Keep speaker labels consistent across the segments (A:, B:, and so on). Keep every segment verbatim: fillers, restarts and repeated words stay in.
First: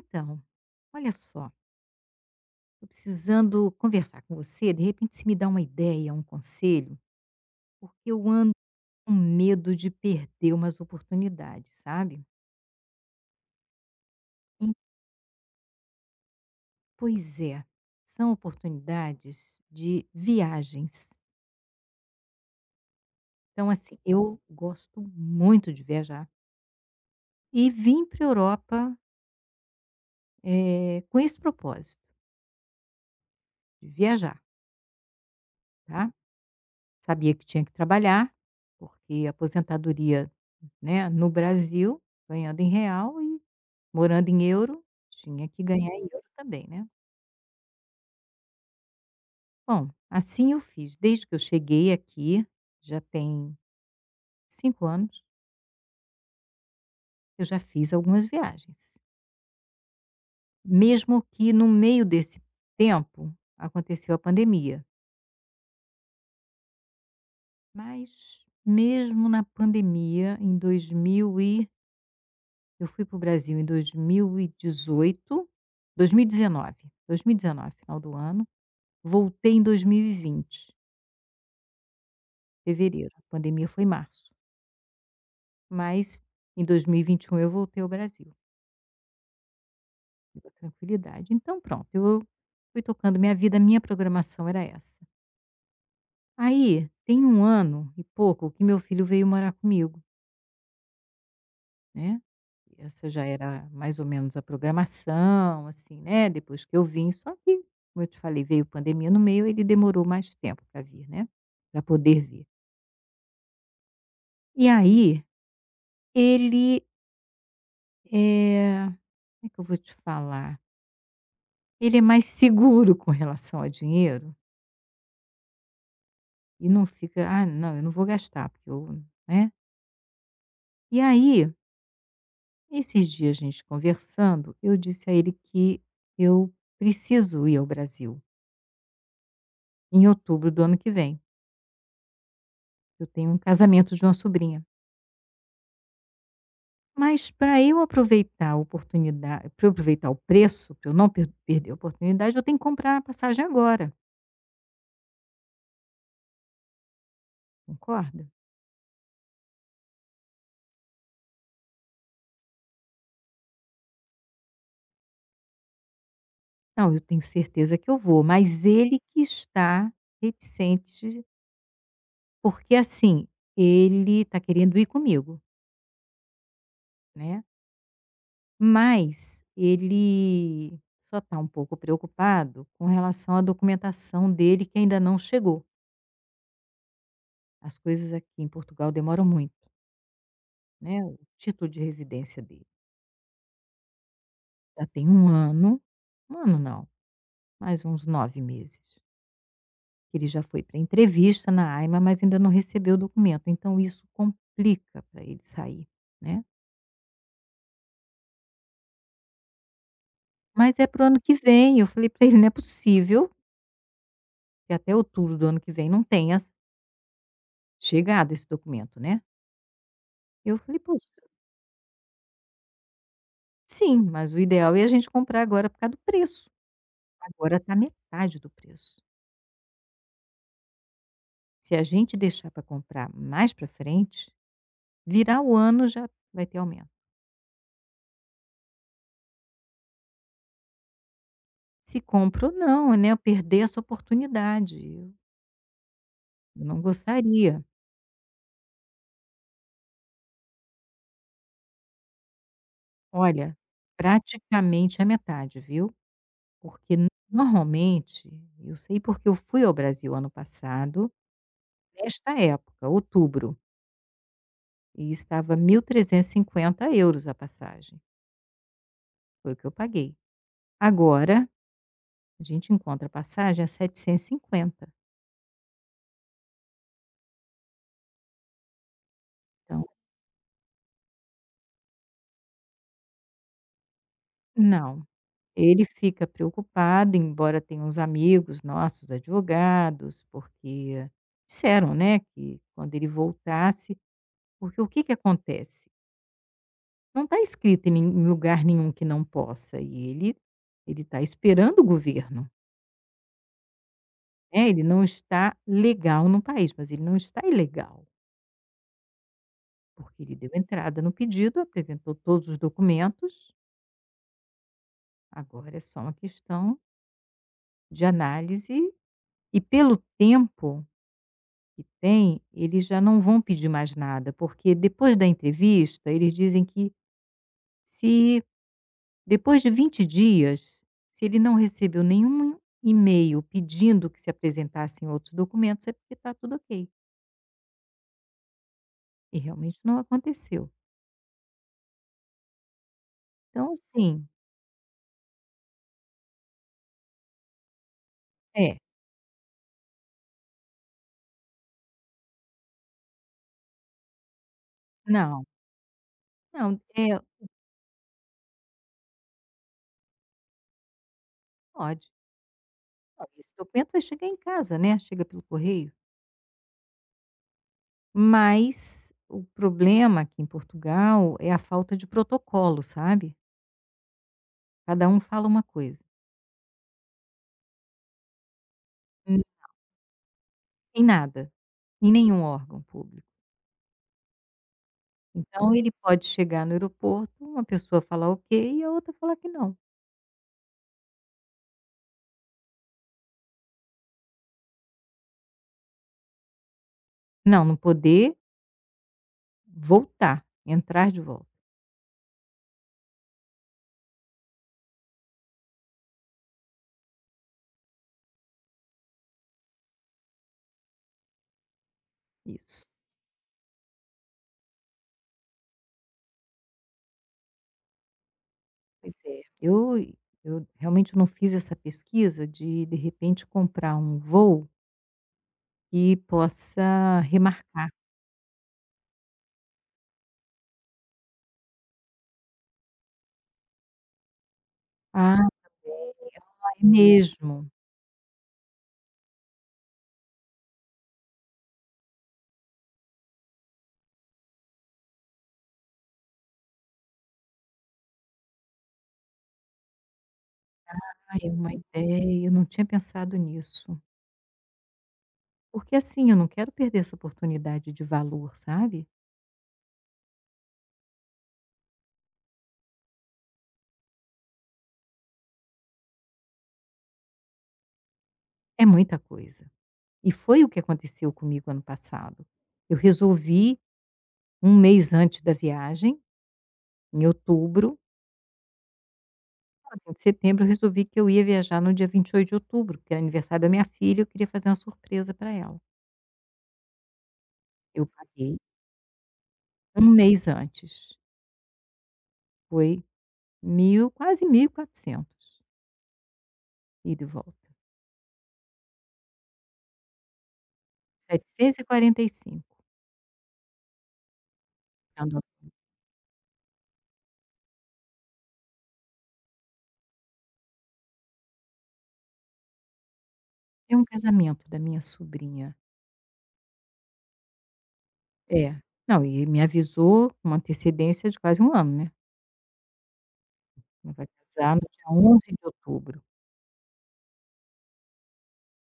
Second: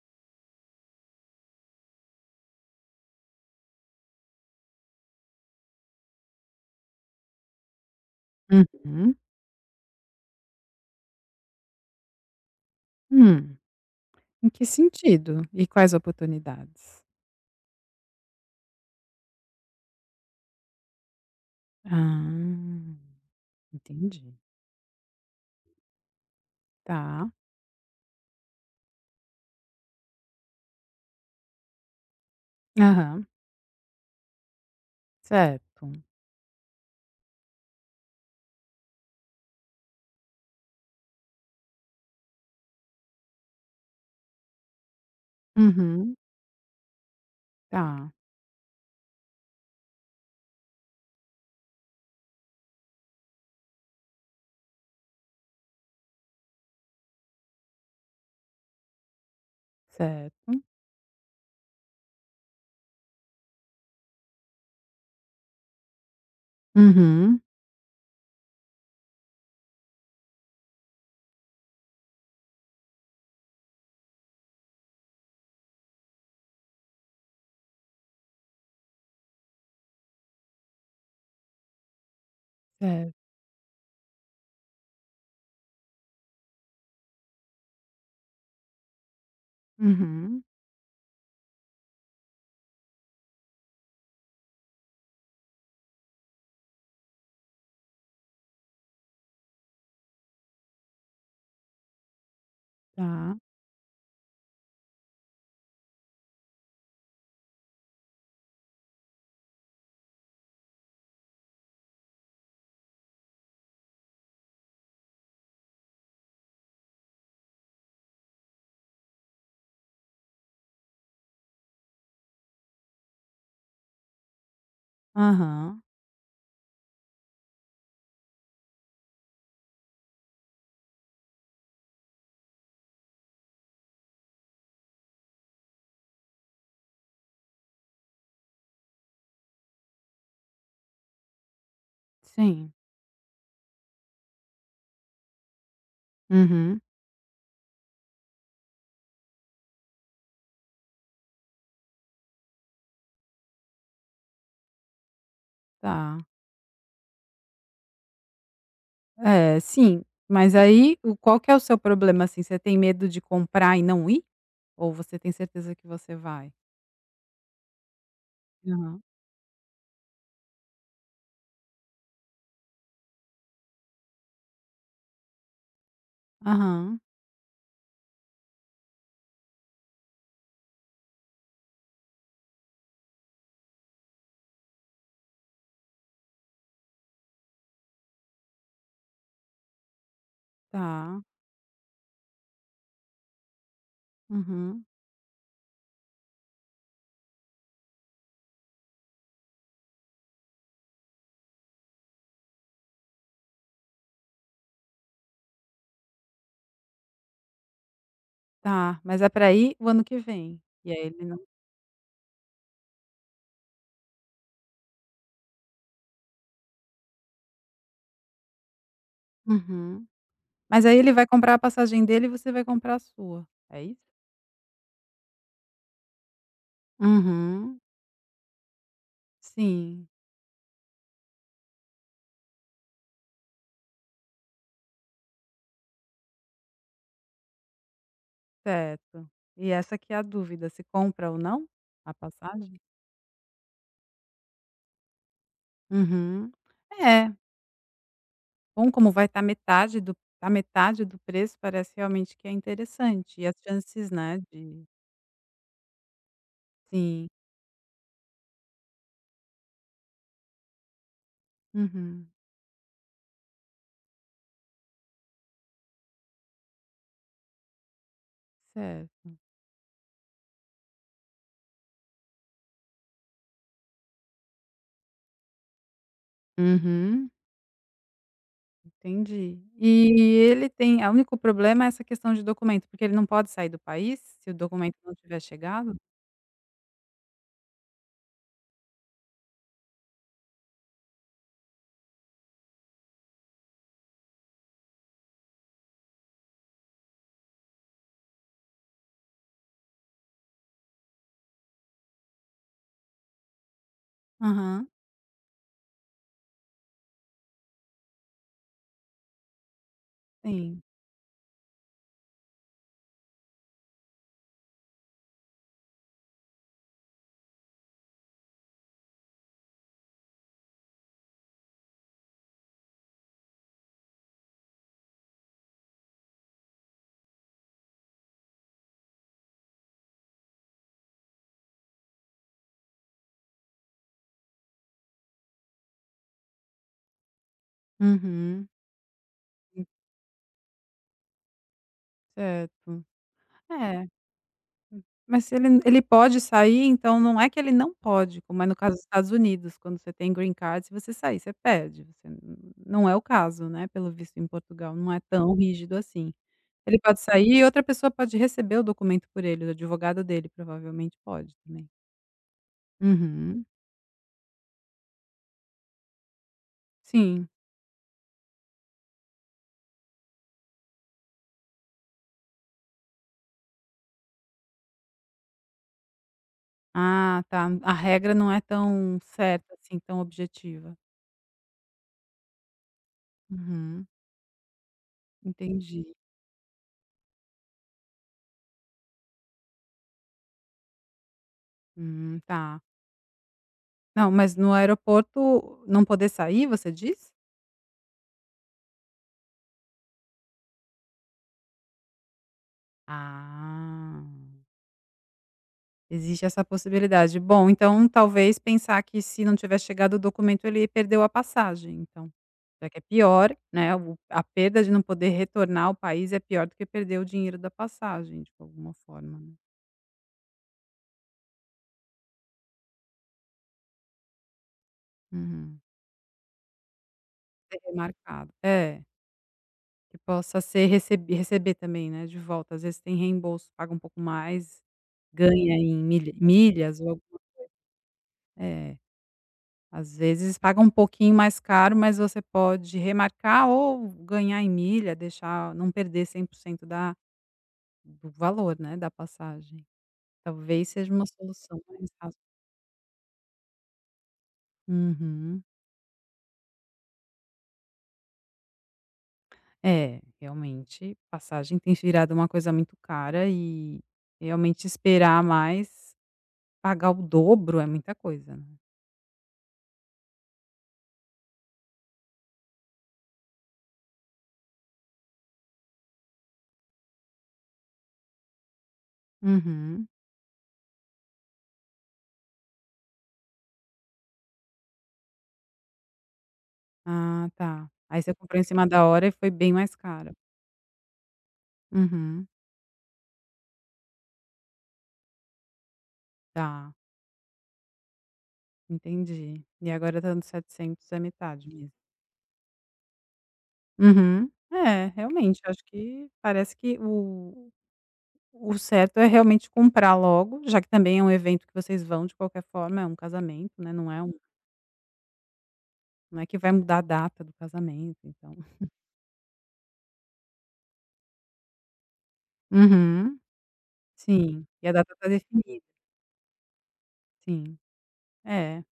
A: Então, olha só, tô precisando conversar com você, de repente se me dá uma ideia, um conselho, porque eu ando com
B: Uhum.
A: medo de perder umas oportunidades, sabe.
B: Hum, Em que
A: E
B: sentido? E quais oportunidades?
A: pois é, são oportunidades de viagens.
B: Ah,
A: Então assim,
B: entendi.
A: eu gosto muito de viajar
B: Tá.
A: e vim para a Europa, eh, com esse propósito,
B: Aham,
A: de viajar,
B: certo.
A: tá. Sabia que tinha que trabalhar, porque a aposentadoria, né, no Brasil, ganhando em real e morando em euro, tinha que ganhar em
B: Uhum,
A: euro também, né.
B: tá,
A: Bom, assim eu fiz. Desde que eu cheguei aqui, já tem cinco anos, eu já fiz algumas viagens.
B: certo.
A: Mesmo que no meio desse tempo, aconteceu a pandemia.
B: Uhum,
A: Mas mesmo na pandemia, em dois mil e eu fui para o Brasil em dois mil e dezoito, dois mil e dezenove, dois mil e dezenove, final do ano, voltei em dois mil e vinte,
B: certo.
A: fevereiro, a pandemia foi em março. Mas em dois mil e e vinte e um eu voltei ao Brasil,
B: Uhum,
A: com tranquilidade. Então pronto, eu fui tocando minha vida, minha programação era essa. Aí tem um ano e pouco que meu filho veio morar comigo, né, essa já
B: tá.
A: era mais ou menos a programação, assim, né, depois que eu vim, só que, como eu te falei, veio pandemia no meio, ele demorou mais tempo para vir, né, para poder vir. E aí ele, eh, como é que eu vou te falar, ele é mais seguro com relação a dinheiro.
B: Aham,
A: E não fica: "Ah, não, eu não vou gastar porque eu", né. E aí, esses dias a gente conversando, eu disse a ele que eu preciso ir ao Brasil em outubro do ano que vem.
B: sim.
A: Eu tenho um casamento de uma sobrinha.
B: Uhum,
A: Mas para eu aproveitar a oportunidade, para eu aproveitar o preço, para eu não per perder a oportunidade, eu tenho que comprar a passagem agora,
B: tá.
A: concorda?
B: É, sim, mas aí o qual que é o seu problema, assim, você tem medo de comprar e não ir? Ou você tem certeza que você vai?
A: "Não, eu tenho certeza que eu vou", mas ele
B: Aham.
A: que está reticente, porque, assim, ele está querendo ir comigo,
B: Aham,
A: né. Mas ele só está um pouco preocupado com relação à documentação dele que ainda não chegou. As coisas aqui em Portugal demoram muito, né, o
B: tá.
A: título de residência dele.
B: Uhum.
A: Já tem um ano, um ano não, mais uns nove meses, que ele já foi para entrevista na AIMA, mas ainda não recebeu o documento, então isso complica para ele sair, né.
B: Tá, mas é pra ir o ano que vem,
A: Mas é
B: e aí
A: para o ano
B: ele
A: que
B: não.
A: vem, eu falei para ele: "Não é possível que até outubro do ano que vem não tenha chegado esse documento, né".
B: Uhum.
A: Eu falei:
B: Mas aí
A: pô.
B: ele vai comprar a passagem dele e você vai comprar a sua, é isso?
A: Sim, mas o ideal é a gente comprar agora por causa do preço. Agora está
B: Uhum.
A: metade do preço.
B: Sim,
A: Se a gente deixar para comprar mais para frente, virar o ano já vai ter aumento.
B: certo. E essa que é a dúvida, se compra ou não
A: Se
B: a
A: compra ou
B: passagem?
A: não, né, eu perder essa oportunidade, eu
B: Uhum.
A: eu não
B: É,
A: gostaria.
B: bom como vai estar metade do, a metade do preço parece realmente que é interessante, e as
A: Olha,
B: chances, né, de
A: praticamente a metade, viu? Porque
B: sim.
A: normalmente, eu sei porque eu fui ao Brasil ano passado,
B: Uhum.
A: nesta época, outubro, e estava mil trezentos e cinquenta euros a passagem.
B: Certo.
A: Foi o que eu paguei. Agora, a gente encontra passagem a setecentos e cinquenta.
B: Uhum. Entendi.
A: Então,
B: E ele tem a único problema é essa questão de documento, porque ele não pode sair do país se o documento
A: não.
B: não tiver
A: Ele
B: chegado?
A: fica preocupado, embora tenha uns amigos nossos, advogados, porque disseram, né, que quando ele voltasse, porque o que que acontece? Não está escrito em nem em lugar nenhum que não possa, e ele ele está esperando o governo, né, ele
B: Aham,
A: não está legal no país, mas ele não está ilegal, porque ele deu
B: sim.
A: entrada no pedido, apresentou todos os documentos, agora é só uma questão de análise e pelo tempo que tem, eles já não vão pedir mais nada, porque depois da entrevista, eles dizem que se depois de vinte dias, se ele não recebeu nenhum e-mail pedindo que se apresentassem outros documentos, é porque está tudo ok.
B: Uhum,
A: E realmente não aconteceu.
B: certo.
A: Então,
B: É,
A: assim,
B: mas se ele ele pode sair, então não é que ele não pode, como é no
A: é,
B: caso dos Estados Unidos, quando você tem green card, se você sair, você perde, você n- não é o caso, né, pelo visto em Portugal, não é
A: não,
B: tão rígido assim.
A: não,
B: Ele
A: é,
B: pode sair e outra pessoa pode receber o documento por ele, o advogado dele provavelmente pode também.
A: pode. Não, esse
B: Uhum,
A: documento vai chegar em casa, né, chega pelo correio.
B: sim.
A: Mas o problema aqui em Portugal é a falta de protocolo, sabe. Cada um fala uma coisa,
B: Ah, tá. A regra não é tão
A: Hum.
B: certa assim, tão objetiva.
A: em nada, em nenhum órgão público.
B: Uhum.
A: Então ele
B: Entendi.
A: pode chegar no aeroporto, uma pessoa falar ok e a outra falar que não.
B: Hum, tá. Não, mas no aeroporto não poder sair, você diz?
A: Não, não poder voltar, entrar de volta,
B: Ah, existe essa possibilidade. Bom, então talvez pensar que se não tiver chegado o documento, ele perdeu a passagem, então.
A: isso.
B: Já que é pior, né, o a perda de não poder retornar ao país é pior do que perder o dinheiro da passagem, de alguma
A: Pois
B: forma,
A: é.
B: né.
A: Eu eu realmente não fiz essa pesquisa de, de repente, comprar um voo
B: Uhum.
A: que possa
B: Ser
A: remarcar.
B: remarcado. É. Que possa ser recebi receber também, né, de volta. Às vezes tem reembolso, paga um pouco mais,
A: Ah,
B: ganha em milha milhas ou
A: também,
B: alguma,
A: mesmo.
B: é, às vezes paga um pouquinho mais caro, mas você pode remarcar ou ganhar em milha, deixar não perder cem por cento da do valor, né, da passagem. Talvez seja uma
A: Ai, é uma
B: solução mais razo
A: ideia, eu não tinha pensado nisso.
B: Uhum.
A: Porque assim, eu não quero perder essa oportunidade de valor, sabe?
B: É, realmente, passagem tem virado uma coisa muito cara e, realmente, esperar mais, pagar o dobro é muita coisa, né.
A: É muita coisa. E foi o que aconteceu comigo ano passado. Eu resolvi, um mês antes da viagem, em outubro,
B: Uhum.
A: assim, de setembro, eu resolvi que eu ia viajar no dia vinte e oito de outubro, que era aniversário da minha filha, eu queria fazer uma surpresa para ela.
B: Ah, tá.
A: Eu
B: Aí você
A: paguei
B: comprou em cima da hora e foi bem mais
A: um
B: caro.
A: mês antes.
B: Uhum,
A: Foi mil, quase mil e quatrocentos,
B: tá,
A: ida e volta.
B: entendi. E agora tá nos setecentos, é metade
A: Setecentos e e
B: mesmo.
A: quarenta e cinco.
B: Uhum. É, realmente, acho que parece que o o certo é realmente comprar logo, já que também é um evento que vocês vão de qualquer forma, é um casamento, né,
A: É um
B: não é um,
A: casamento da minha sobrinha.
B: não é que vai mudar a data do casamento, então.
A: É. Não, e me avisou com uma antecedência de quase um ano, né.
B: Uhum,
A: Ela vai
B: sim.
A: casar no
B: E a data tá
A: dia onze de
B: definida,
A: outubro.
B: sim. É.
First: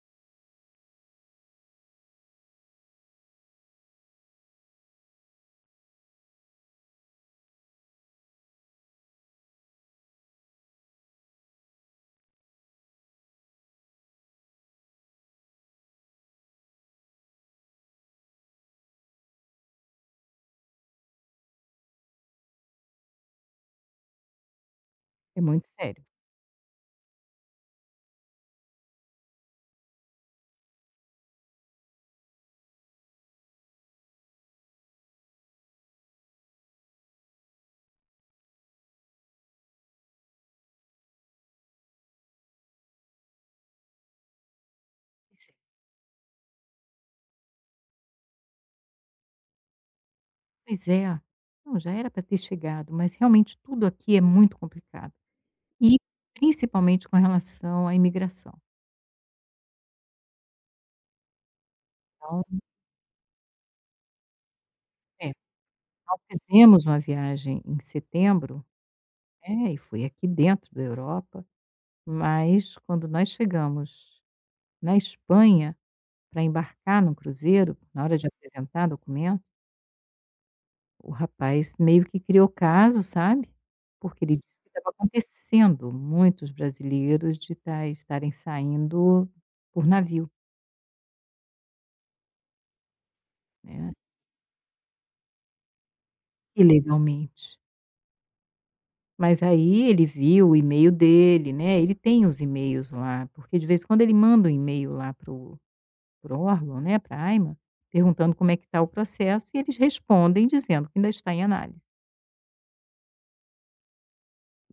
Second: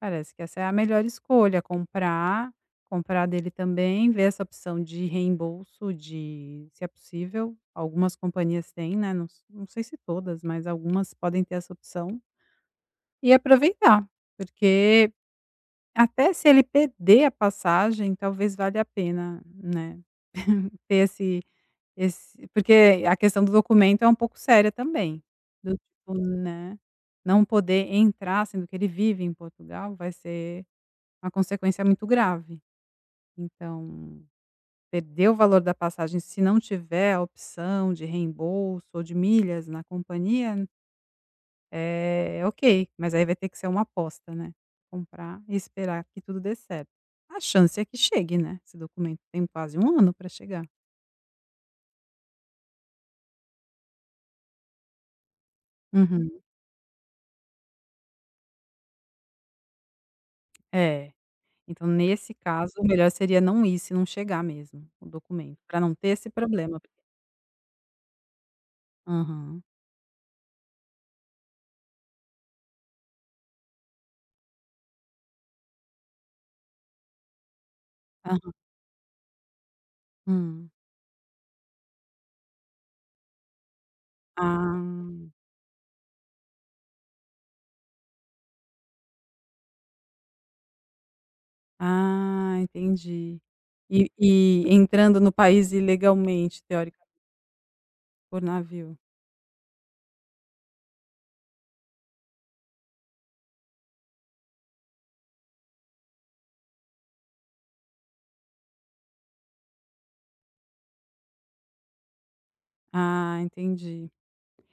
B: Parece que essa é a melhor escolha, comprar, comprar dele também, ver essa opção de reembolso, de se é possível, algumas companhias têm, né, não s não sei se todas, mas algumas podem ter essa opção, e aproveitar, porque até se ele perder a passagem, talvez valha a pena, né, ter esse esse porque a questão do documento é um pouco séria também,
A: É muito
B: do
A: sério.
B: tipo, né, não poder entrar, sendo que ele vive em Portugal, vai ser uma consequência muito grave. Então, perder o valor da passagem se não tiver a opção de reembolso ou de milhas na companhia, é é ok, mas aí vai ter que ser uma aposta, né. Comprar
A: Pois é.
B: e esperar que tudo dê certo. A chance é que chegue, né, esse documento tem quase um ano para chegar.
A: Pois é. Não, já era para ter chegado, mas realmente tudo aqui é muito complicado. E
B: Uhum.
A: principalmente com relação à imigração.
B: É. Então nesse
A: Então,
B: caso o melhor seria não ir se não chegar mesmo o
A: é,
B: documento, para não ter
A: nós
B: esse problema.
A: fizemos uma viagem em setembro,
B: Aham.
A: né, e foi aqui dentro da Europa, mas quando nós chegamos na Espanha para embarcar no cruzeiro, na hora de
B: Aham.
A: apresentar documento,
B: Hum.
A: o rapaz meio que criou caso, sabe, porque ele disse que
B: Ah.
A: estava acontecendo muitos brasileiros de ta estarem saindo por navio,
B: Ah, entendi.
A: né,
B: E e entrando no país ilegalmente, teoricamente
A: ilegalmente.
B: por navio.
A: Mas aí ele viu o e-mail dele, né, ele tem os e-mails lá, porque de vez em quando ele manda um e-mail lá para o para órgão, né, pra AIMA, perguntando como é que está o processo e eles respondem dizendo que ainda está em análise.
B: Ah, entendi.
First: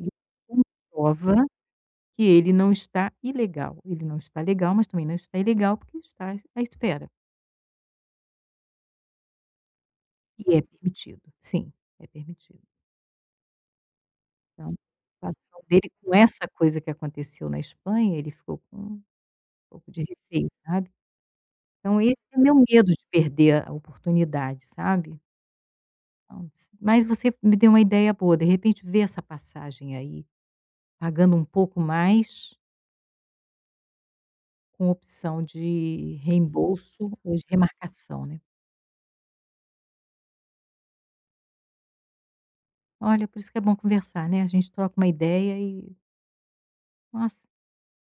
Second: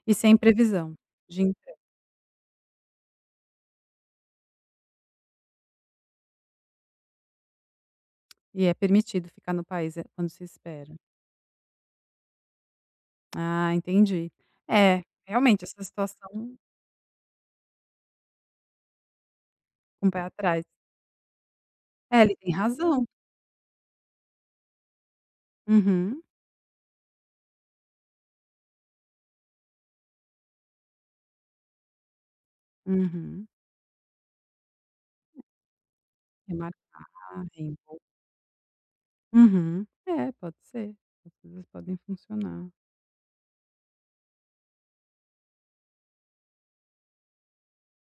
A: E
B: E sem previsão
A: comprova
B: de entra
A: que ele não está ilegal, ele não está legal, mas também não está ilegal, porque está à espera.
B: e é permitido ficar no país, eh, quando se
A: E é
B: espera.
A: permitido, sim, é permitido.
B: Ah, entendi.
A: Então,
B: É,
A: a
B: realmente
A: situação
B: essa
A: dele com essa
B: situação,
A: coisa que aconteceu na Espanha, ele ficou com um pouco de
B: com o pé
A: receio,
B: atrás.
A: sabe. Então esse
B: É, ele
A: é
B: tem
A: meu medo de
B: razão.
A: perder a oportunidade, sabe.
B: Uhum,
A: Então, s mas você me deu uma ideia boa, de repente ver essa passagem aí, pagando um pouco mais,
B: uhum.
A: com opção de
B: Remarcar,
A: reembolso ou de
B: sim.
A: remarcação, né.
B: Uhum. É, pode ser. As coisas podem funcionar.
A: Olha, por isso que é bom conversar, né, a gente troca uma ideia e, nossa,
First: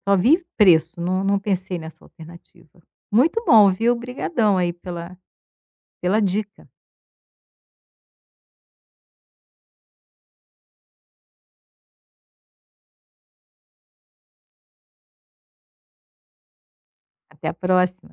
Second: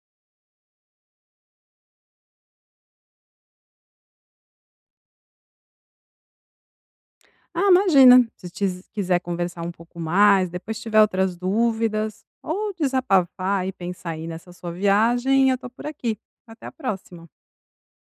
A: só vi preço, não não pensei nessa alternativa. Muito bom, viu, obrigadão aí pela pela dica.
B: Ah, imagina. Se tis quiser conversar um pouco mais, depois tiver outras dúvidas ou desabafar e pensar aí nessa sua viagem, eu tô por aqui. Até a próxima.
A: Até a próxima.